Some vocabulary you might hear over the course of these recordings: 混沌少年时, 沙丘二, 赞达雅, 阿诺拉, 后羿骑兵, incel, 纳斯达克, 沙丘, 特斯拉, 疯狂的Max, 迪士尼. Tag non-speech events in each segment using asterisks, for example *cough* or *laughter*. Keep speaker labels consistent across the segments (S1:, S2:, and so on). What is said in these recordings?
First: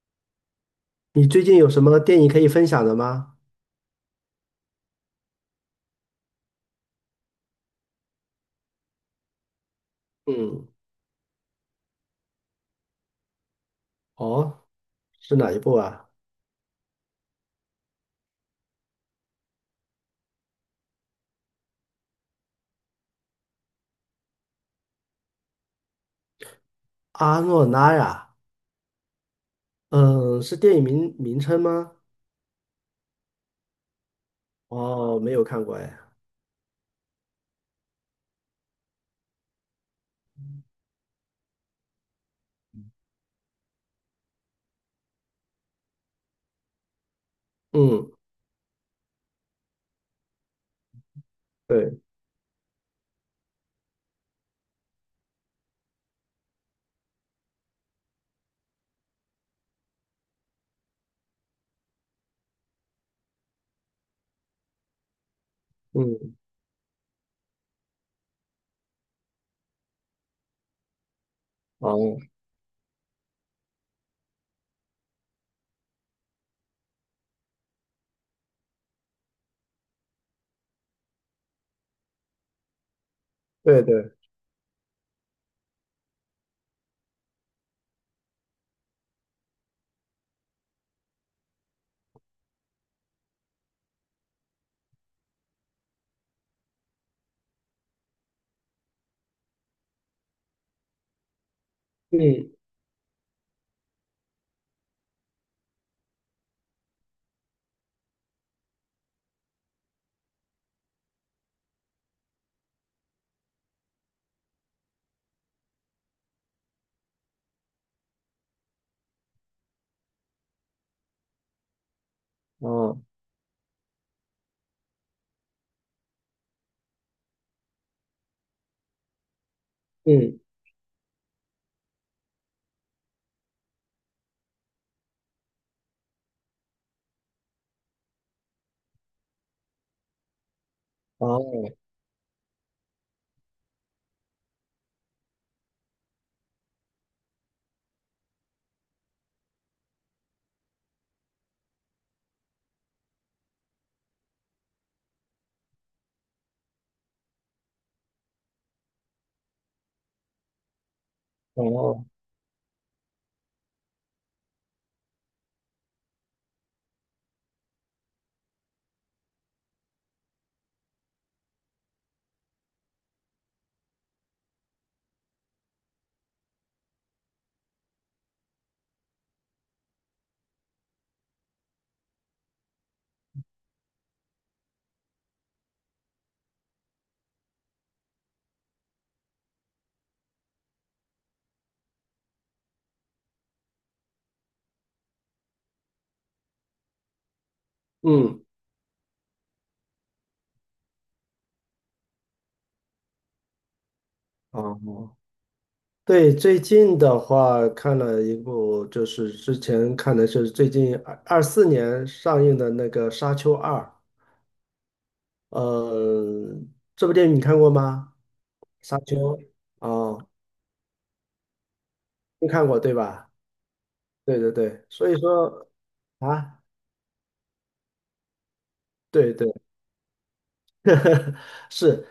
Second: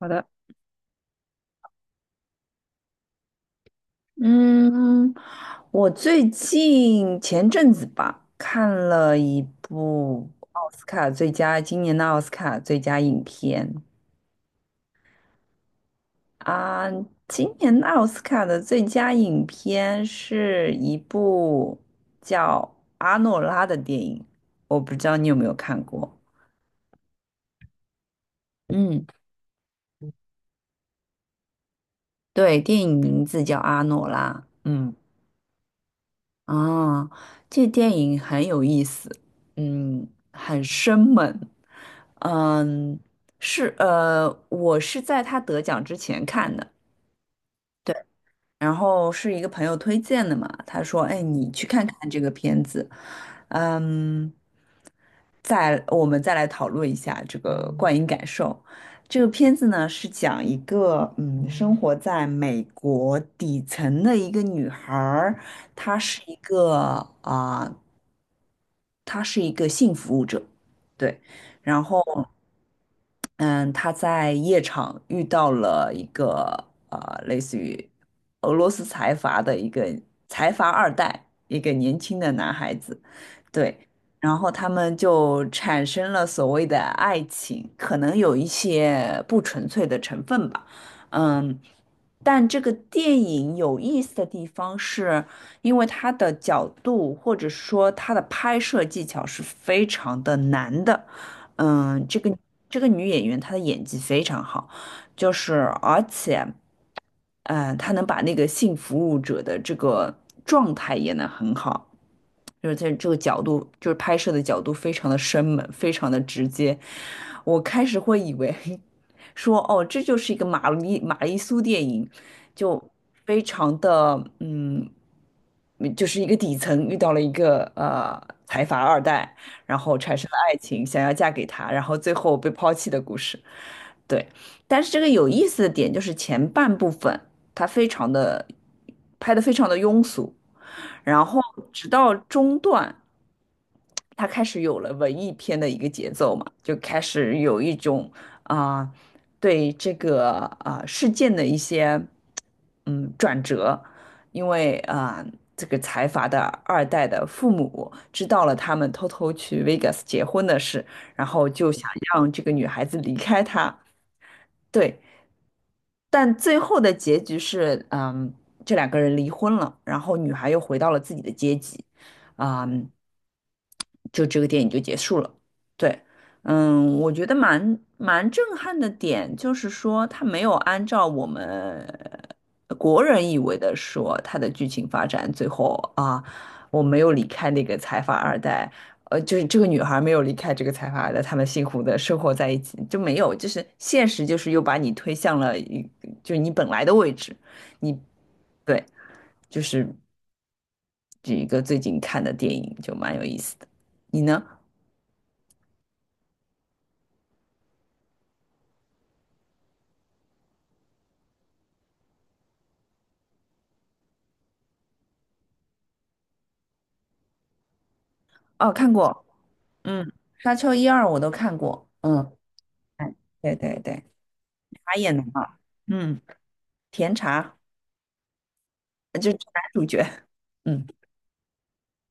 S1: 好的，
S2: 你最近有什么电影可以分享的吗？
S1: 嗯，我最近前阵子吧，看了一部
S2: 嗯，
S1: 奥斯卡最佳，今年的奥斯卡最佳影片
S2: 哦，是哪一部啊？
S1: 啊，今年的奥斯卡的最佳影片是一部叫《阿诺拉》的电影，我不知道你有没有看过。
S2: 阿诺拉呀，
S1: 嗯，
S2: 嗯，是电影名称吗？
S1: 对，电影名字叫《阿诺拉》。嗯。
S2: 哦，没有看过哎。
S1: 啊，这电影很有意思，嗯，很生猛，嗯，我是在他得奖之前看的，对。
S2: 嗯，
S1: 然后是一个朋友推荐的嘛，他说：“哎，你去看
S2: 对，
S1: 看这个片子，嗯，我们再来讨论一下这个观影感受。这个片子呢是讲一个生活在美国底层的一个女孩儿，她是
S2: 嗯，
S1: 一个啊、她是一个性服务者，对，然后。”
S2: 哦，
S1: 嗯，他在夜场遇到了一个类似于俄罗斯财阀的一个财阀二代，一个年轻的男孩子，
S2: 对
S1: 对，
S2: 对，
S1: 然后他们就产生了所谓的爱情，可能有一些不纯粹的成分吧，嗯，但这个电影有意思的地方是，因为它的角度或者说它的拍摄技巧是非常的难的。嗯，这个
S2: 嗯，
S1: 这个女演员她的演技非常好，就是而且，她能把那个性服务者的这个状态演得很好，就是在这个角度，就是拍摄的角度非常的生猛，非常的直接。我开始会以为 *laughs* 说，哦，这就是一个玛丽苏电影，就
S2: 哦，
S1: 非常的就是一个底层遇到了一个财阀二代。然后产生了
S2: 嗯，
S1: 爱情，想要嫁给他，然后最后被抛弃的故事。对，但是这个有意思的点就是前半部分它非常的拍的非常的庸俗，然后
S2: 哦，
S1: 直到中段。他开始有了文艺片的一个节奏嘛，就开始有一种啊、对这个事件的一些转折，因为这个财阀的二代的父母知道了他们偷偷去 Vegas 结婚的事，然后就想
S2: 哦，
S1: 让这个女孩子离开他，对，但最后的结局是这两个人离婚了，然后女孩又回到了自己的阶级，啊、嗯就这个电影就结束了。对，我觉得蛮震撼的点就是说，它没有按照我们国人以为的说它的剧情发展，最后啊，我没有离开那个财阀二代，就是这个女孩没有离开这个财阀二代，他们幸福的生活在一起，就没有，就是现实就是又把你推向了一，就是你本来的位置，你
S2: 嗯，
S1: 对，就是这一个最近看的电影就蛮有意思的，你呢？
S2: 哦，对，最近的话看了一部，就是之前看的是最近2024年上映的那个《沙丘二》。呃，这部电影你看过吗？
S1: 哦，看
S2: 《沙丘》
S1: 过。嗯，
S2: 哦，
S1: 《沙丘》一二我都看过，嗯，
S2: 没看过对
S1: 哎
S2: 吧？
S1: 对对对，
S2: 对对对，
S1: 茶
S2: 所
S1: 也
S2: 以
S1: 能啊，
S2: 说
S1: 嗯，
S2: 啊，
S1: 甜茶就是
S2: 对对，
S1: 男主角，*laughs* 嗯
S2: *laughs* 是，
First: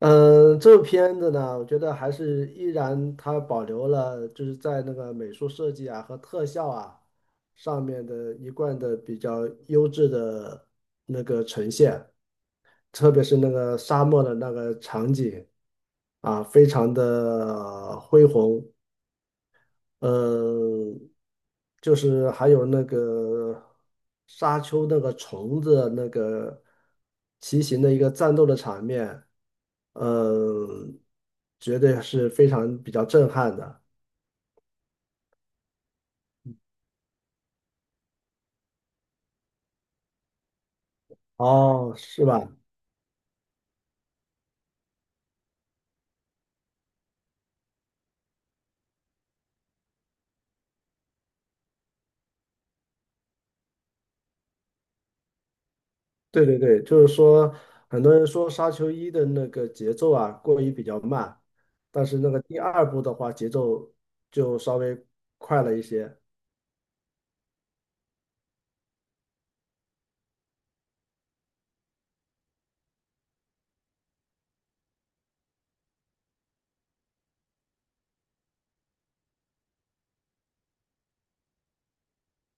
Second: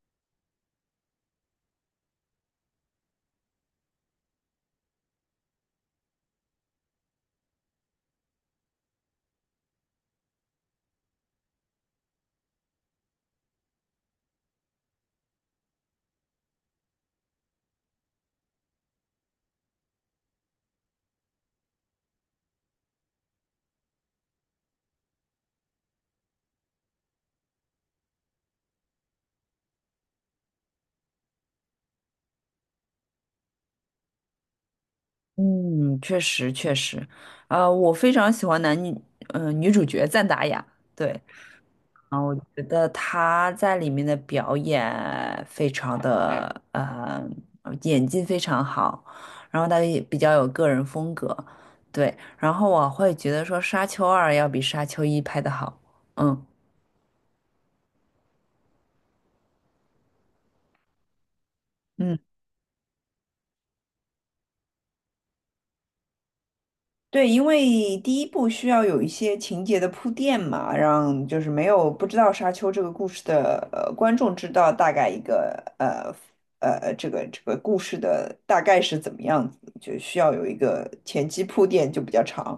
S2: 这部片子呢，我觉得还是依然它保留了就是在那个美术设计啊和特效啊上面的一贯的比较优质的，特别是那个沙漠的那个场景啊，非常的恢宏。呃，就是还有那个沙丘那个虫子那个骑行的一个战斗的场面，嗯，绝对是非常比较震撼的。
S1: 嗯，确实确实，我非常喜欢女主角赞达雅，对，
S2: 哦，是
S1: 我
S2: 吧？
S1: 觉得她在里面的表演非常的，演技非常好，然后她也比较有个人风格，对，然后我会觉得说《沙丘二》要比《沙丘一》拍的好，嗯。
S2: 对对对，就是说，很多人说《沙丘一》的那个节奏啊过于比较慢，但
S1: 嗯。
S2: 是那个第二部的话节奏就稍微快了一些。
S1: 对，因为第一部需要有一些情节的铺垫嘛，让就是没有不知道《沙丘》这个故事的观众知道大概一个呃这个故事的大概是怎么样子，就需要有一个前期铺垫就比较长，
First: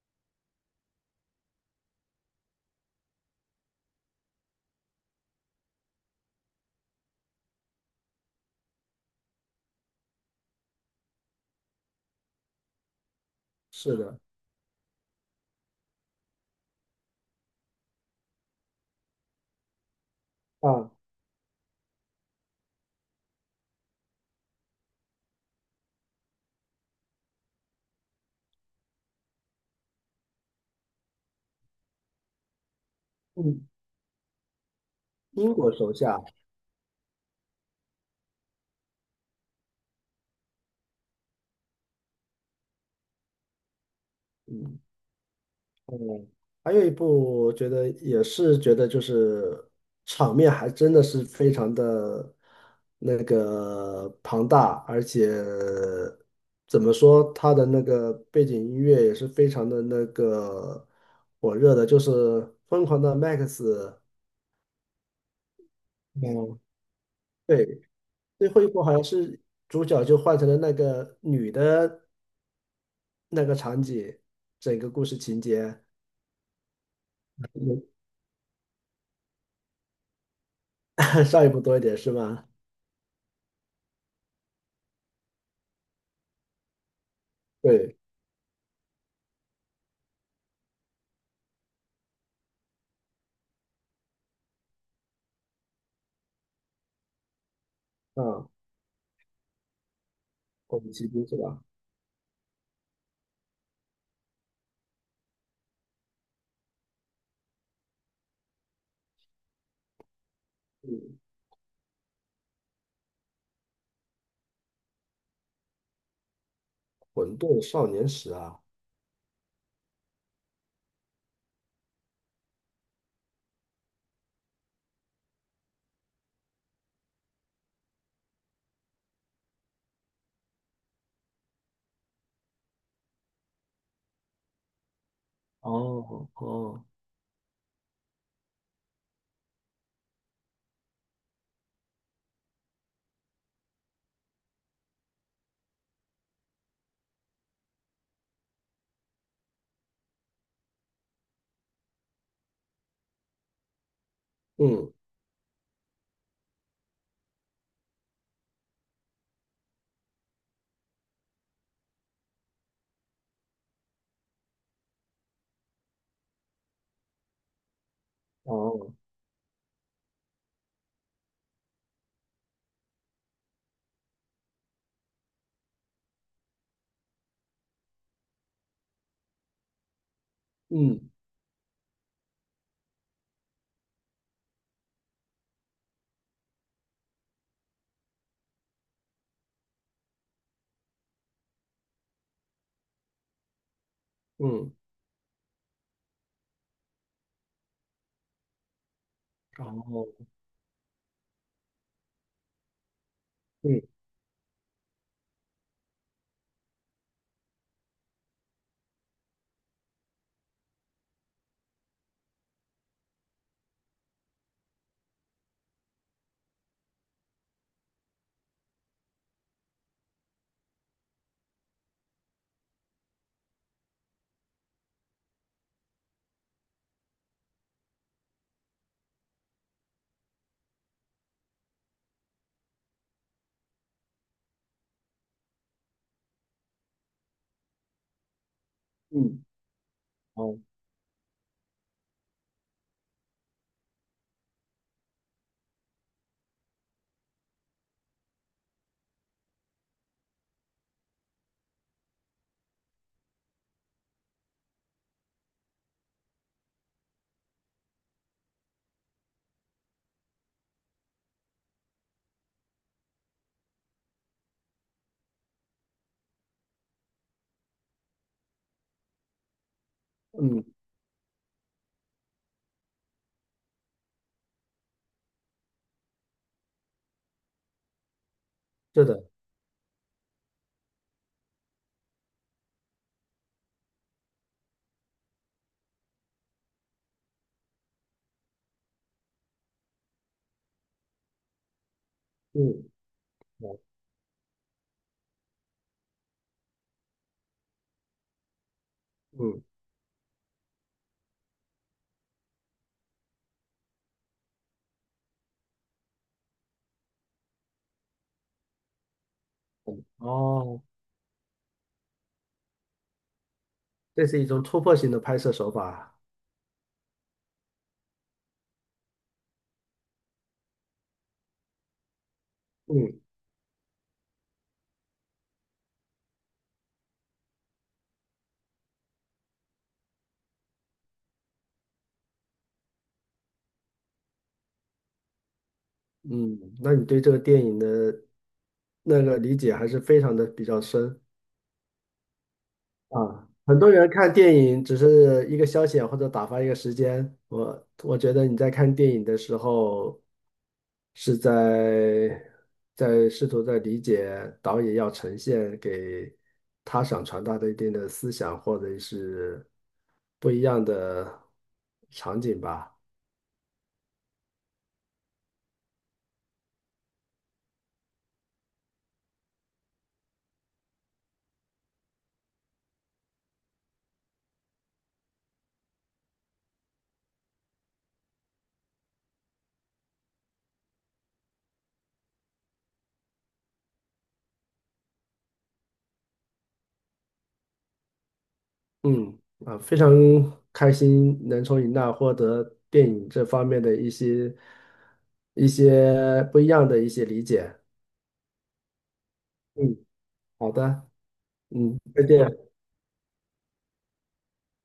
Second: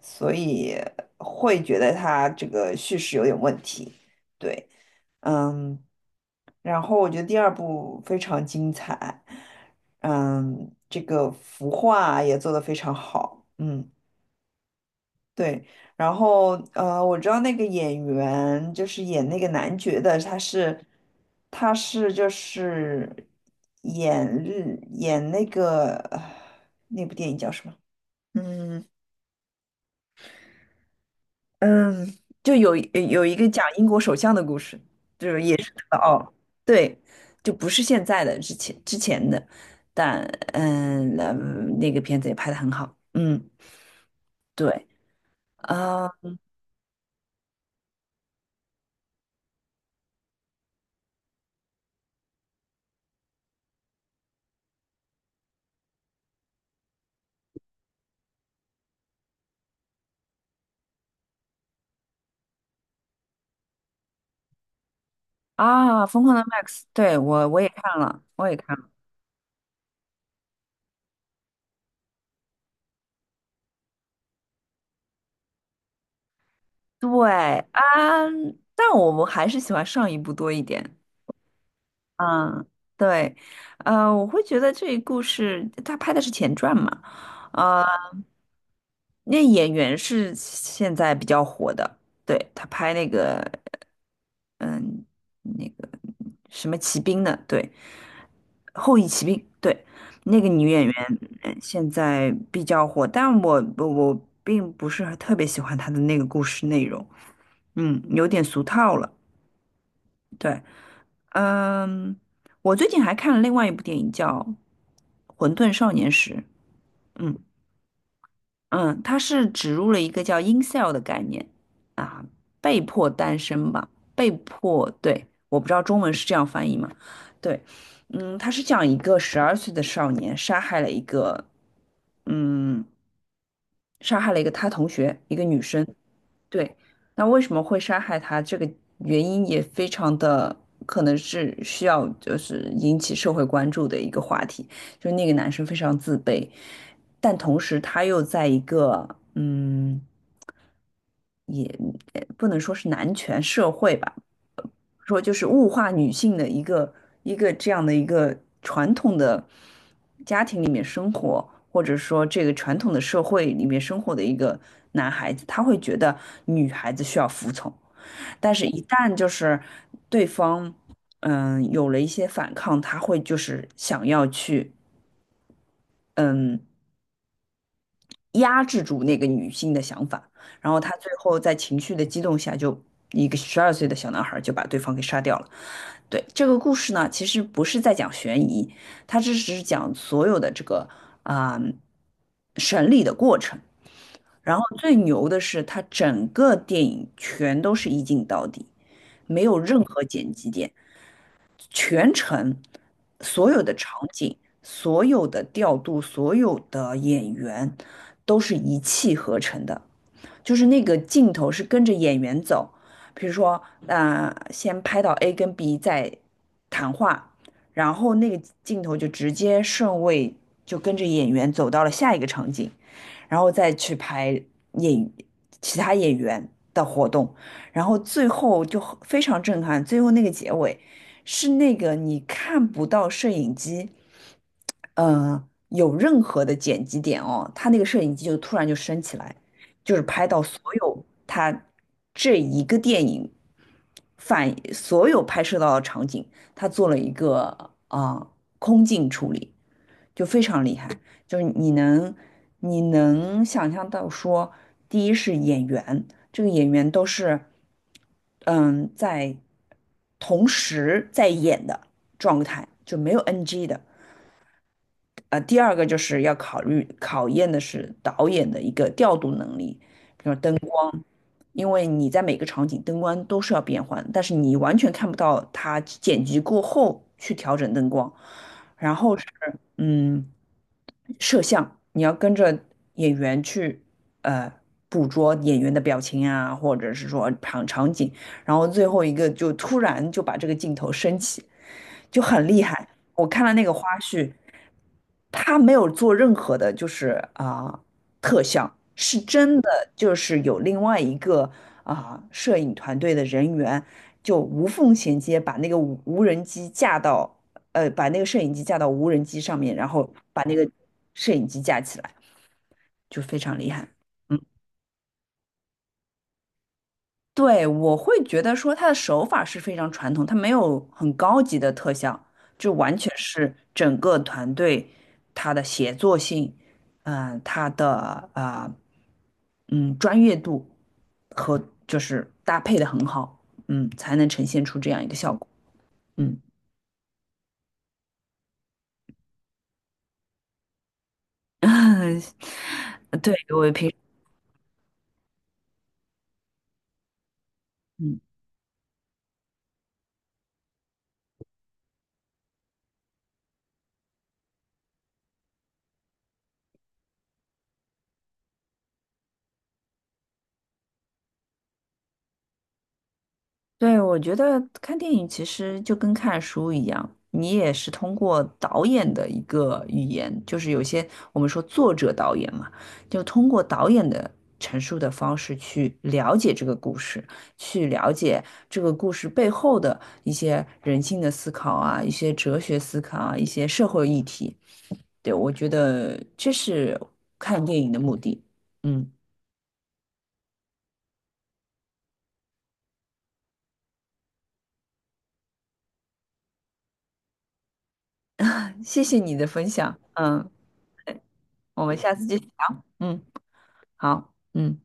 S1: 所以会觉得它这个叙事有点问题。对，嗯，然后我觉得第二部非常精彩，这个服化也做得非常好，嗯。
S2: 是的，
S1: 对，然后我知道那个演员就是演那个男爵的，他是
S2: 啊，
S1: 他是就是演那个那部电影叫什么？嗯嗯，就有一个讲
S2: 嗯，
S1: 英国首相的故事
S2: 英国手下。
S1: 哦，对，就不是现在的，之前的，但嗯，那那个片子也拍的很好，嗯，对，啊
S2: 还有一部，我觉得也是觉得就是场面还真的是非常的那个庞大，而且怎么说，它的那个背景音乐也是非常的那个火热的，就是《疯狂的 Max》。
S1: 啊，《疯狂的
S2: 嗯，
S1: Max》，对，我也
S2: 对，
S1: 看了，我
S2: 最
S1: 也
S2: 后一
S1: 看
S2: 部
S1: 了。
S2: 好像是主角就换成了那个女的那个场景，整个故事情节，
S1: 对
S2: 嗯
S1: 啊，但我们还是喜欢上一部多一点。
S2: *laughs* 上一部多一点是吗？
S1: 嗯，对，我会觉得这个故事他拍的是前传嘛，呃，
S2: 对，
S1: 那演员是现在比较火的，对，他拍那个。嗯，那个什么骑兵的，对，
S2: 啊，
S1: 《后羿骑兵》对，那个女
S2: 我
S1: 演
S2: 们
S1: 员
S2: 骑兵是吧？
S1: 现在比较火，但我并不是特别喜欢她的那个故事内容，有点俗套了。对，
S2: 嗯，
S1: 嗯，我最近还看了另外一部电影叫《混沌少年时》，嗯。
S2: 混沌少年时啊，
S1: 嗯，它是植入了一个叫 incel 的概念啊，被迫单身吧，被迫，对，我不知道中文是这样翻译吗？对，它是讲一个十二岁的少年嗯，杀害了一个他同学，一个女生，
S2: 哦
S1: 对，
S2: 哦，
S1: 那为什么会杀害他？这个原因也非常的可能是需要就是引起社会关注的一个话题。就那个男生非常自卑，但同时他又在一个嗯，也也不能说是男权社会吧。
S2: 嗯
S1: 说就是物化女性的一个这样的一个传统的家庭里面生活，或者说这个传统的社会里面生活的一个男孩子，他会觉得女孩子需要服从，但是一
S2: 哦
S1: 旦就是对方有了一些反抗，他会就是想要去嗯压制住那个女性的想法，然后他最
S2: 嗯
S1: 后在情绪的激动下就，一个十二岁的小男孩就把对方给杀掉了。对，这个故事呢，其实不是在讲悬疑，它只是讲所有的这个啊、审理的过程。然后
S2: 嗯，
S1: 最牛的是，它整个电影全都是一镜到底，没有任何
S2: 哦
S1: 剪辑点。全程所有的
S2: 嗯
S1: 场景、所有的调度、所有的演员都是一气呵成的。就是那个镜头是跟着演员走，比如说，先拍到 A 跟 B 在谈话，然后那个镜头就直接顺位就跟着演员走到了下一个场景，然后再去拍演其他演员的活动，然后最后就很非常震撼，最后那个结尾是那个你看不到摄影机。有任何的剪辑点哦，他那个摄影机就突然就升起来，
S2: 嗯
S1: 就是拍到
S2: 哦
S1: 所有他这一个电影反所有拍摄到的场景，他做了一个啊、呃空镜处理，就非常厉害。就是你能想象到说，第一是演员，这个演员都是嗯在同时在演的状态，就没有 NG 的。第二个就是要考验的是导演的一个调度能力，比如灯
S2: 嗯，
S1: 光，因为你在每个场景灯光都是要变换，但是你完全看不到他剪辑过后去调整灯光。然
S2: 是
S1: 后
S2: 的，
S1: 是，嗯，摄像，你要跟着演员去呃捕捉演员的表情啊，或者是说场景，然后最后一个就突然就把这个镜头升起，就很厉害。
S2: 嗯
S1: 我看了那个花
S2: 哦
S1: 絮，他没有做任何的，就是特效，是真
S2: 嗯
S1: 的，就是有另外一个摄影团队的人员就无缝衔接，把那个无人机架到。把那个摄影机架到无人机上面，然
S2: 嗯
S1: 后把那个
S2: 哦，
S1: 摄影机架起来，就非常厉害。
S2: 这是
S1: 嗯，
S2: 一种突破性的拍摄手法啊。
S1: 对，我会觉得说他的手法是非常传统，他没有很高级的特效，就完全
S2: 嗯
S1: 是整个团队他的协作性，它的专业度和就是搭配的很好，才能呈现出这样一个效果。嗯，
S2: 嗯，那你对这个电影的那个理解还是非常的比较深。
S1: *laughs* 对，
S2: 啊，
S1: 我
S2: 很
S1: 平
S2: 多
S1: 时。
S2: 人看电影只是一个消遣或者打发一个时间，我
S1: 嗯
S2: 觉得你在看电影的时候是在试图在理解导演要呈现给他想传达的一定的思想或者是不一样的场景吧。
S1: 对，我觉得看电影其实就跟看书一样，你也是通过导演的一个语言，就是有些我们说作者导演嘛，就通过导演的陈述的方式去了解这个故事，去了解这个故事背后的一些人性的思考啊，一些哲学思考啊，一些社会议题。对，我觉得这是看电影的目的。嗯，
S2: 嗯，啊，非常开心能从你那获得电影这方面的一些不一样的一些理解。
S1: 谢谢你的分享。
S2: 嗯。
S1: 嗯，
S2: 好的，
S1: 我们
S2: 嗯，
S1: 下
S2: 再
S1: 次继续
S2: 见。
S1: 聊。嗯，好。嗯。